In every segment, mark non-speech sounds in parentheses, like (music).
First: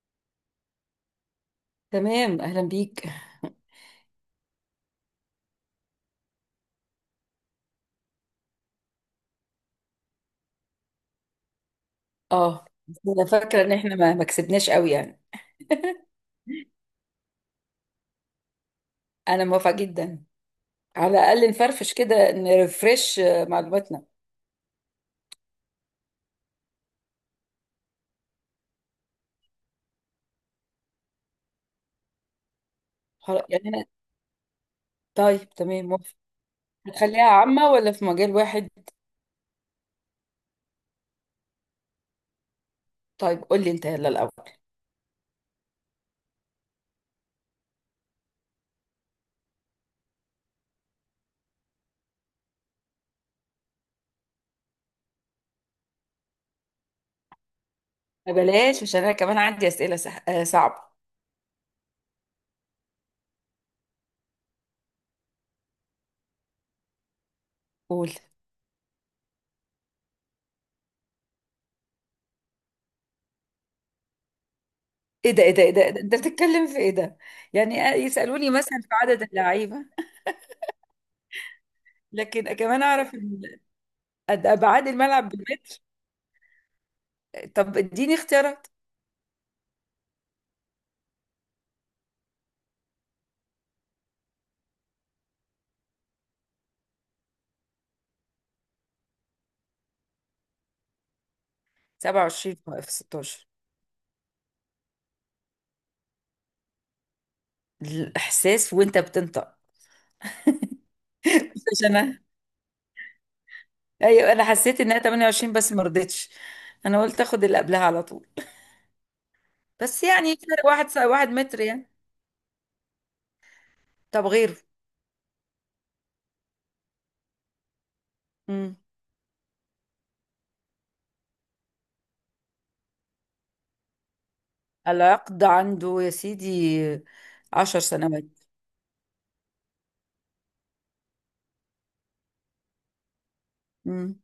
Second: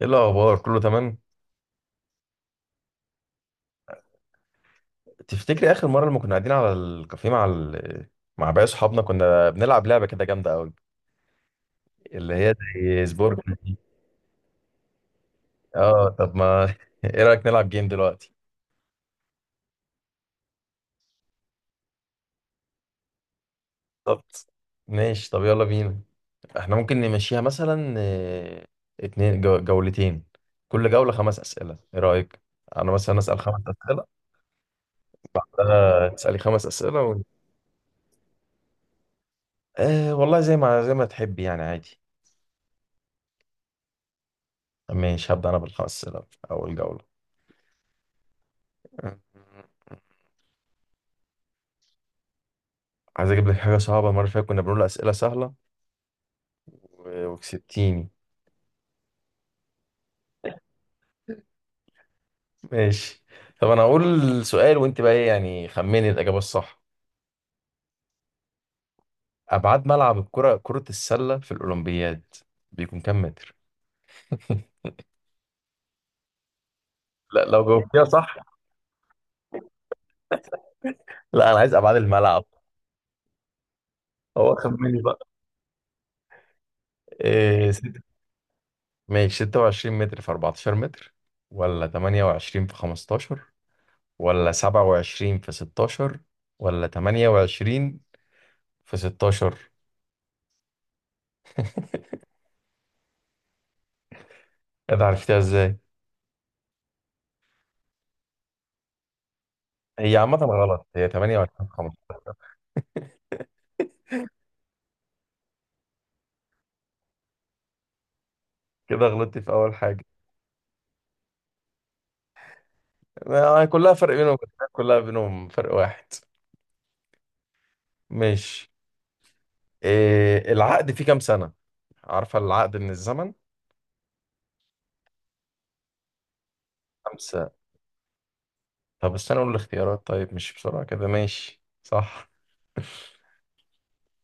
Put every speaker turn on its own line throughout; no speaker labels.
ايه الاخبار؟ كله تمام؟
تمام، اهلا بيك.
تفتكري اخر مره لما كنا قاعدين على الكافيه مع مع باقي صحابنا، كنا بنلعب لعبه كده جامده قوي اللي هي
اه بس
زي
انا
سبورك.
فاكره ان احنا ما كسبناش قوي يعني. (laughs)
اه، طب ما (laughs) ايه رايك نلعب جيم دلوقتي؟
انا موافقه جدا. على الاقل نفرفش كده نرفرش معلوماتنا.
بالظبط. ماشي، طب يلا بينا. احنا ممكن نمشيها مثلا اتنين جولتين، كل جوله خمس اسئله، ايه رايك؟ انا مثلا اسال
خلاص
خمس
يعني انا،
اسئله،
طيب تمام موافقه.
تسالي خمس اسئله
هتخليها عامه ولا في مجال واحد؟
والله زي ما تحبي يعني، عادي.
طيب قول لي انت يلا الاول.
ماشي، هبدا انا بالخمس اسئله، اول جوله. عايز اجيب لك حاجه صعبه، المره اللي فاتت كنا بنقول اسئله سهله وكسبتيني.
بلاش عشان انا كمان عندي اسئله سح... آه، صعبه.
ماشي، طب انا هقول سؤال، وانت بقى ايه يعني؟ خمني الاجابه الصح.
قول.
ابعاد ملعب الكره، كره السله في الاولمبياد، بيكون كام متر؟ (laughs)
ايه ده ايه ده ايه ده إيه ده؟ انت بتتكلم في ايه ده؟
لا، لو
يعني
جاوبتيها صح.
يسالوني مثلا في عدد اللعيبه،
لا انا عايز ابعاد الملعب.
لكن كمان اعرف
هو
ابعاد
خمني بقى.
الملعب بالمتر.
إيه
طب
ست...
اديني اختيارات.
ماشي، 26 متر في 14 متر، ولا 28 في 15، ولا 27 في 16، ولا 28 في 16؟
27 في 16.
ايه ده؟ عرفتها ازاي؟
الاحساس وانت بتنطق.
هي عامة غلط، هي 8 ولا
مش انا.
15؟
ايوه انا حسيت انها 28 بس ما رضيتش، انا قلت اخد اللي قبلها على طول.
كده غلطتي في أول
بس
حاجة.
يعني فرق واحد واحد متر يعني.
كلها فرق
طب
بينهم،
غيره.
كلها بينهم فرق واحد. ماشي.
امم
إيه العقد فيه كام سنة؟ عارفة العقد من الزمن؟
العقد عنده يا سيدي
خمسة؟
10 سنوات.
طب استنى أقول الاختيارات، طيب مش بسرعة كده، ماشي صح.
امم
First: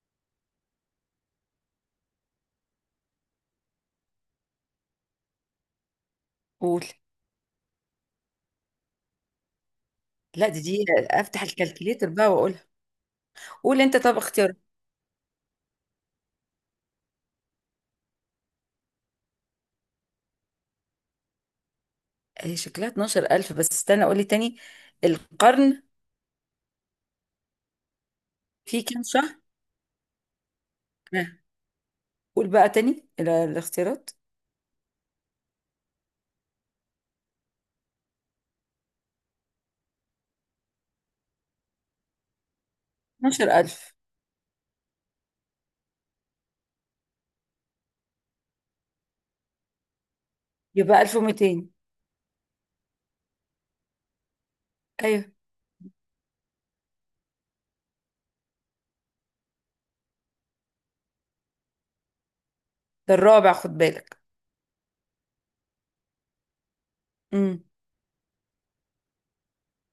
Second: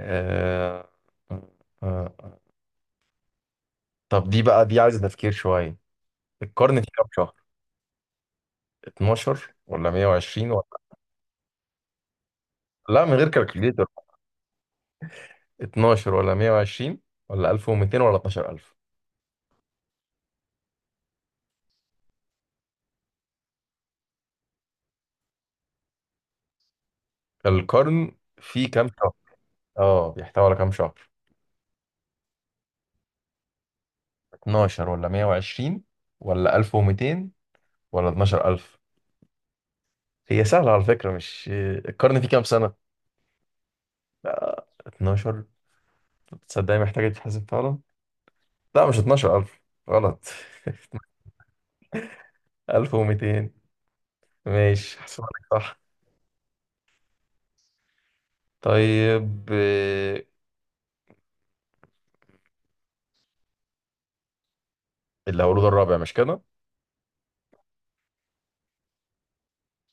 آه... آه... آه. طب دي بقى، دي عايزة تفكير شوية. القرن
قول.
فيه كام شهر؟ 12 ولا
لا،
120
دي
ولا...
دي افتح الكالكليتر بقى واقولها.
لا، من غير
قول
كالكوليتر.
انت طب اختيار.
12 ولا 120 ولا 1200 ولا 12000؟
هي شكلها 12000 بس استنى قول لي تاني. القرن
القرن فيه
فيه
كام
كام
شهر؟
شهر؟
اه، بيحتوي على كام شهر.
آه. قول بقى تاني الاختيارات.
12 ولا 120 ولا 1200 ولا 12000؟ هي سهلة على فكرة، مش القرن فيه كام سنة.
12000.
12؟ تصدقني محتاجة تتحسب فعلا. لا، مش 12000، غلط.
يبقى 1200.
(laughs) 1200؟ ماشي،
ايوه،
حسبك صح. طيب
ده الرابع خد بالك.
الهولوج الرابع، مش كده؟
امم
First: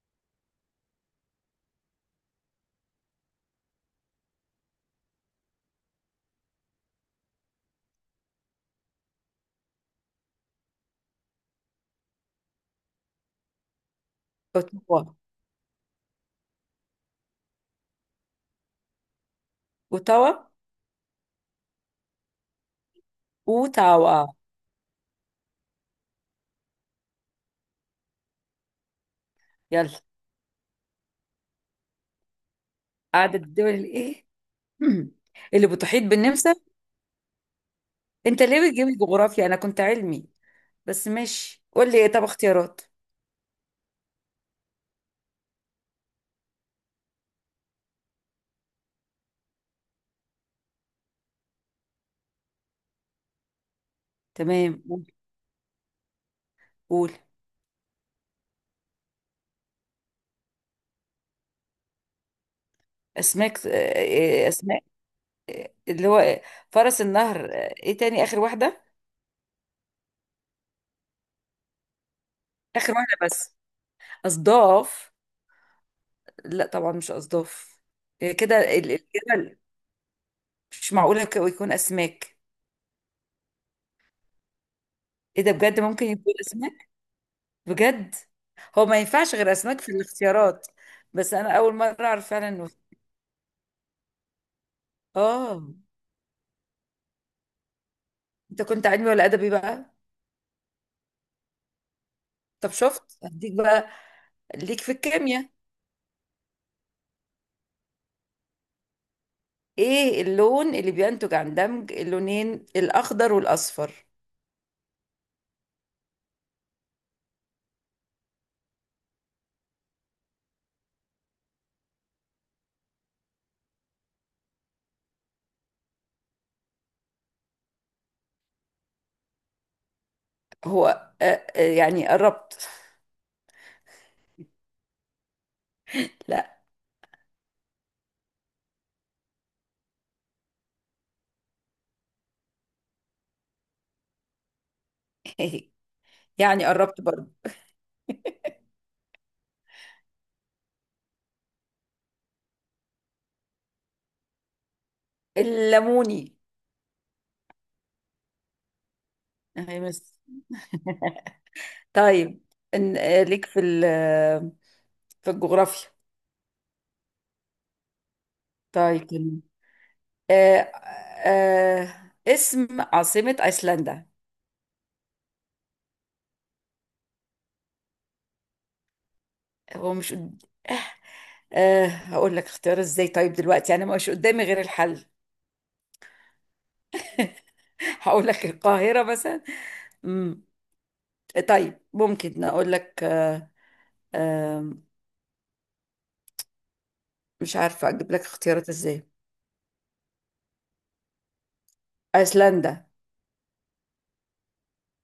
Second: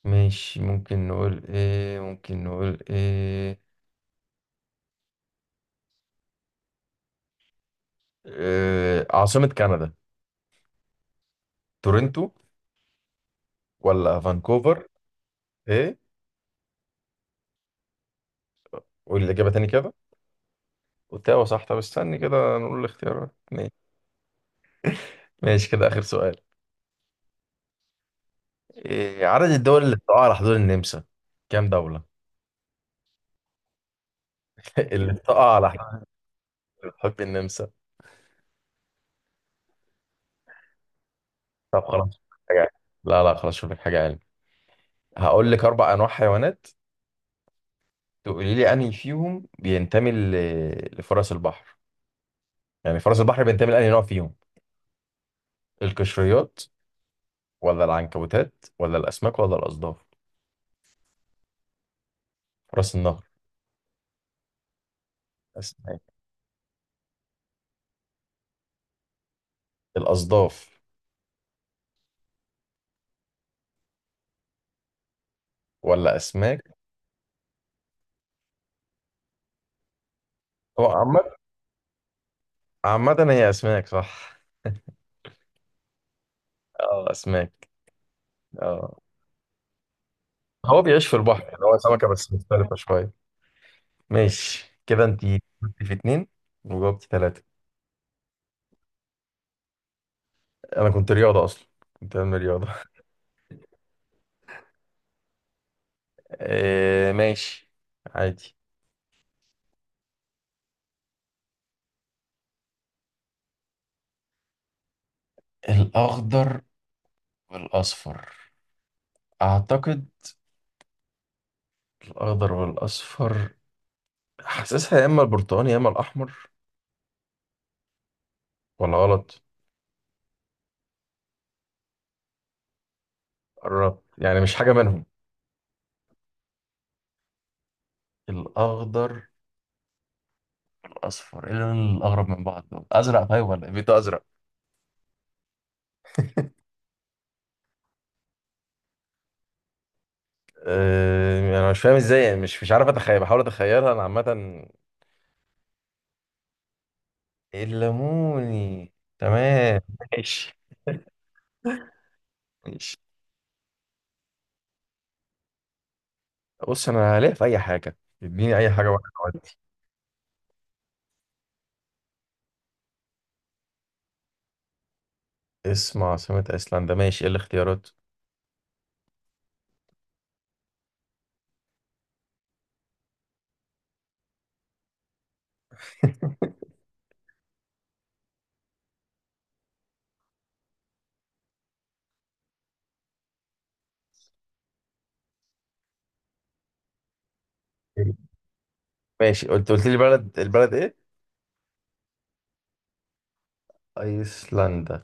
ماشي، ممكن نقول ايه، عاصمة كندا؟ تورنتو ولا فانكوفر؟
اوتاوا.
ايه؟ قول الإجابة تاني كده.
اوتاوا.
اوتاوا، صح. طب استني كده، نقول الاختيارات، ماشي.
اوتاوا.
ماشي، كده اخر سؤال. إيه عدد الدول
يلا.
اللي بتقع على حدود النمسا؟ كام دولة؟
قعدت الدول الايه.
(laughs)
(clears throat)
اللي
مم.
بتقع
اللي
على
بتحيط
حدود،
بالنمسا.
اللي بتحب النمسا.
انت ليه بتجيب الجغرافيا؟ انا كنت علمي بس ماشي
طب
قول لي
خلاص،
إيه؟ طب
شوف لك حاجة علم.
اختيارات.
لا لا، خلاص شوف لك حاجة علم. هقول لك اربع انواع حيوانات، تقولي لي انهي فيهم بينتمي لفرس البحر، يعني فرس البحر بينتمي لانهي نوع فيهم:
تمام ممكن.
القشريات،
قول.
ولا العنكبوتات، ولا الاسماك، ولا الاصداف؟ فرس النهر.
اسماك، اسماء،
اسماك؟
اللي هو فرس النهر. ايه تاني؟ اخر واحده.
الاصداف
اخر واحده بس. اصداف؟
ولا اسماك؟
لا طبعا مش اصداف. كده الجبل.
هو
مش
عامة،
معقوله يكون اسماك.
عامة هي اسماك، صح؟
ايه ده؟ بجد ممكن يكون اسماك؟
اه، اسماك.
بجد؟ هو
اه.
ما ينفعش غير اسماك في الاختيارات.
هو بيعيش في
بس
البحر،
انا
يعني
اول
هو
مره
سمكة
اعرف
بس
فعلا انه.
مختلفة شوية. ماشي، كده انت
اه.
جبتي في اتنين وجاوبتي تلاتة.
انت كنت علمي ولا ادبي بقى؟
انا كنت رياضة اصلا، كنت بعمل رياضة.
طب شفت هديك بقى، ليك في الكيمياء.
(laughs) آه، ماشي، عادي.
ايه اللون اللي بينتج عن دمج اللونين الاخضر والاصفر؟
الاخضر والاصفر، اعتقد الاخضر والاصفر، حاسسها يا اما البرتقاني يا اما الاحمر. ولا غلط؟
هو آه، آه يعني قربت.
قربت يعني، مش حاجة منهم؟
لا.
الاخضر، الاصفر، ايه اللون الاقرب من بعض دول؟ ازرق؟ طيب ولا ايه بيتو؟ ازرق.
(laughs) يعني قربت برضه.
يعني انا مش فاهم ازاي يعني، مش عارف اتخيل، بحاول اتخيلها انا عامه.
الليموني.
الليموني؟ تمام.
أهي بس.
ماشي
طيب.
ماشي.
ليك في في الجغرافيا.
بص انا هلاقي في اي حاجه، اديني اي حاجه
طيب.
واحده ودي.
آه اسم عاصمة أيسلندا.
اسم عاصمه ايسلندا، ماشي، ايه الاختيارات؟
هو مش قد- آه هقول لك اختيار ازاي طيب دلوقتي انا مش قدامي غير الحل.
(laughs)
(laughs) هقول لك القاهرة مثلا. امم طيب ممكن اقول لك آه مش عارفة اجيب لك اختيارات ازاي.
ماشي، قلت لي بلد، البلد ايه؟
أيسلندا.
ايسلندا.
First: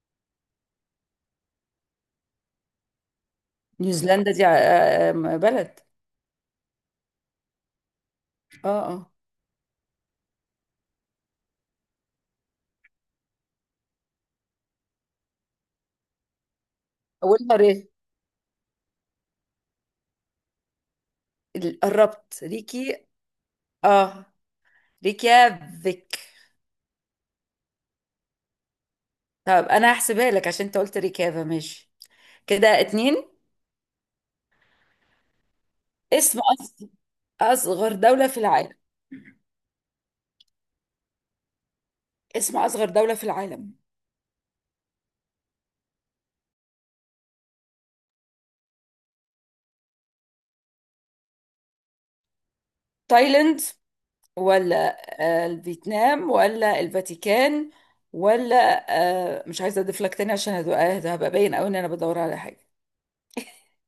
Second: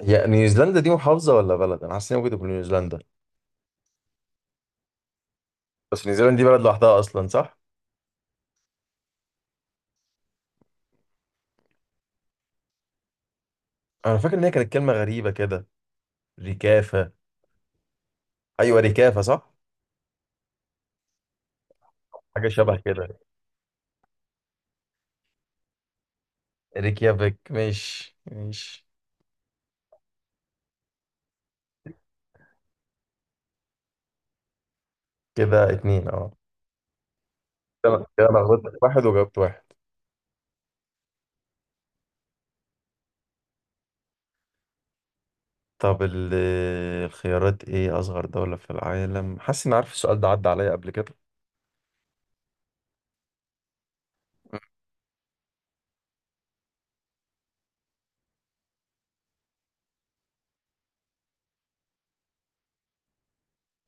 هي نيوزيلندا دي محافظه ولا بلد؟ انا حاسس ان هي ممكن تكون نيوزيلندا،
نيوزيلندا دي بلد.
بس نيوزيلندا دي بلد لوحدها اصلا، صح؟
اه. اه.
انا فاكر ان هي كانت كلمه غريبه كده. ريكافه؟
اولها ري.
ايوه، ريكافه، صح.
قربت،
حاجه شبه
ريكي.
كده.
اه، ريكيافيك.
ريكيافيك. ماشي ماشي،
طب انا هحسبها لك عشان انت قلت ريكافا ماشي. كده اتنين.
كده اتنين، اه.
اسم أصغر
كده
دولة
كده انا
في
غلطت في
العالم.
واحد، وجاوبت واحد.
اسم أصغر دولة في العالم.
طب الخيارات ايه؟ اصغر دولة في العالم، حاسس اني عارف السؤال ده، عدى عليا قبل كده.
تايلاند، ولا الفيتنام، ولا الفاتيكان، ولا مش عايزة أضيف لك تاني عشان ده هبقى باين أوي إن أنا بدور على حاجة.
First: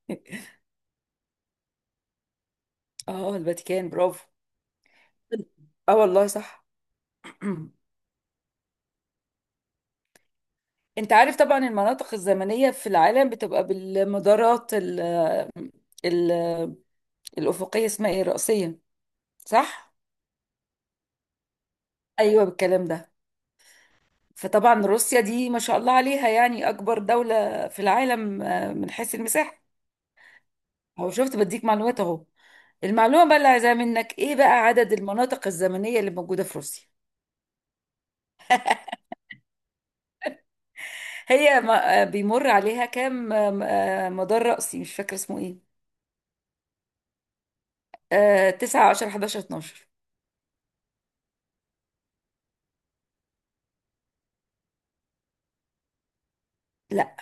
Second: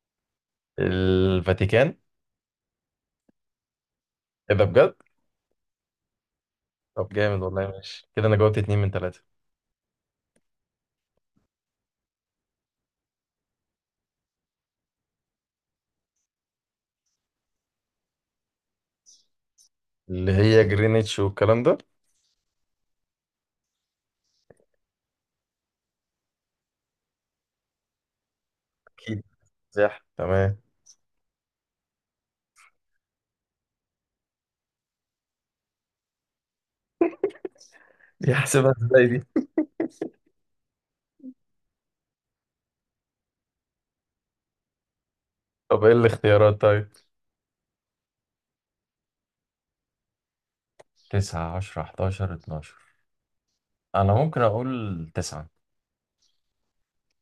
(laughs)
الفاتيكان.
اه الفاتيكان. برافو.
ايه ده بجد؟
اه والله صح.
طب جامد والله.
(clears throat)
ماشي، كده انا جاوبت اتنين من تلاتة.
انت عارف طبعا المناطق الزمنية في العالم بتبقى بالمدارات ال ال الأفقية، اسمها ايه الرئيسية، صح؟
اللي هي جرينتش والكلام ده.
ايوه بالكلام ده. فطبعا روسيا دي ما شاء الله عليها يعني أكبر دولة في العالم من حيث
اكيد،
المساحة.
صح تمام.
أهو شفت، بديك معلومات أهو. المعلومة بقى اللي عايزاها منك إيه بقى عدد المناطق الزمنية اللي موجودة في روسيا.
دي حاسبها ازاي دي؟
هي بيمر عليها كام آم، آه، مدار رأسي مش فاكرة اسمه إيه.
طب ايه الاختيارات؟ طيب،
9، 10، 11، 12.
تسعة، عشرة، حداشر، اتناشر. أنا ممكن أقول تسعة.
لا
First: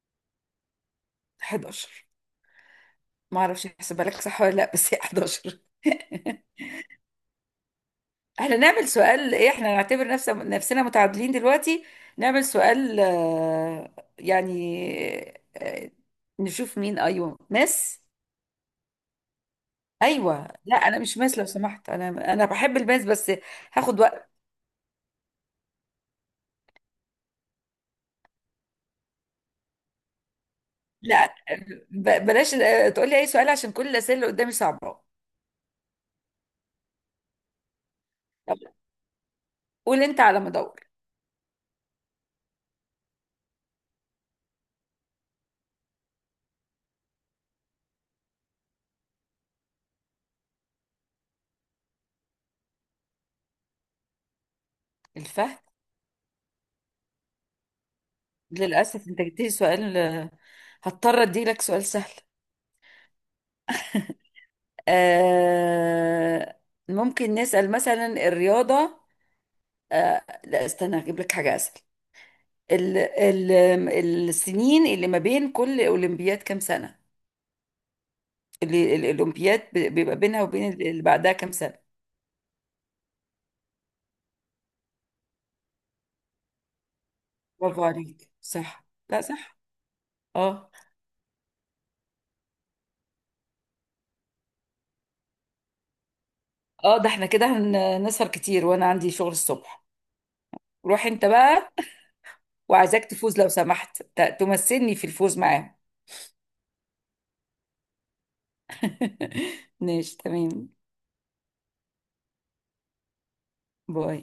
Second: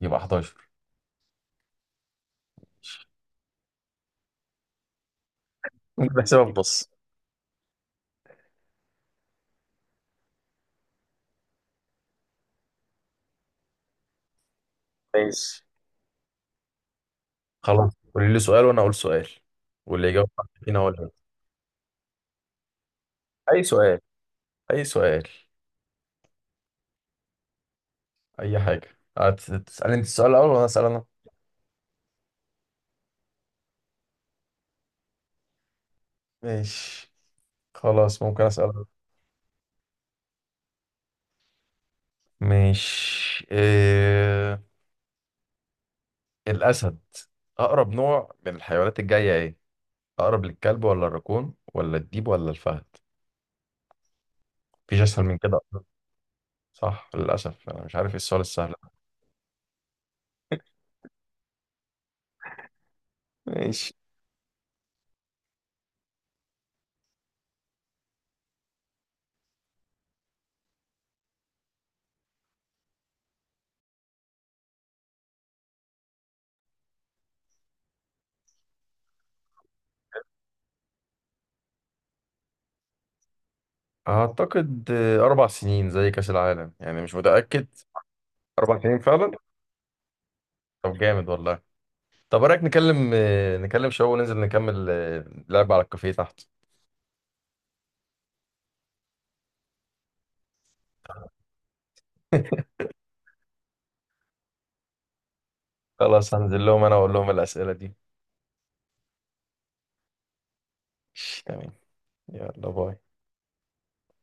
يبقى حداشر.
11. ما اعرفش احسبها لك صح ولا لا بس هي 11.
بحسبها
(laughs)
بنص.
احنا نعمل سؤال ايه؟ احنا نعتبر نفسنا متعادلين دلوقتي. نعمل سؤال يعني،
(laughs) ماشي.
آه، نشوف مين. ايوه
خلاص،
ماس.
قولي لي سؤال وانا اقول سؤال، واللي يجاوب صح
ايوه لا
فينا هو
انا
اللي يكسب.
مش ماس لو سمحت. انا بحب الماس بس
اي سؤال؟
هاخد وقت.
اي سؤال، اي حاجه. هتسالي انت السؤال الاول وانا اسال انا.
لا، بلاش تقولي اي سؤال عشان كل الاسئله اللي قدامي صعبه.
ماشي، خلاص، ممكن
طب
اسال.
قول انت على ما ادور.
ماشي، الاسد اقرب نوع من الحيوانات الجايه، ايه اقرب؟ للكلب ولا الراكون ولا الديب ولا الفهد؟ مفيش اسهل من كده
الفهد.
أصلاً. صح. للاسف انا مش عارف ايه السؤال السهل ده.
للاسف انت جبتلي سؤال هضطر اديلك سؤال سهل.
ماشي.
آه، ممكن نسأل مثلا الرياضه. آه لا استنى هجيب لك حاجة أسهل. ال ال السنين اللي ما بين كل أولمبياد كام سنة؟ اللي الأولمبياد بيبقى بينها وبين اللي بعدها كام سنة؟
اعتقد اربع سنين، زي كاس العالم يعني، مش متاكد.
برافو عليك
اربع
صح.
سنين
لا
فعلا.
صح. اه.
طب جامد والله. طب ايه رأيك نكلم نكلم شباب وننزل نكمل لعب على الكافيه تحت؟
اه ده احنا كده هنسهر كتير وأنا عندي شغل الصبح. روح انت بقى.
(laughs)
وعايزاك تفوز لو سمحت، تمثلني في الفوز معاهم.
خلاص، هنزل لهم انا واقول لهم الأسئلة دي.
(laughs) ماشي، تمام.
تمام. يلا، باي.
باي.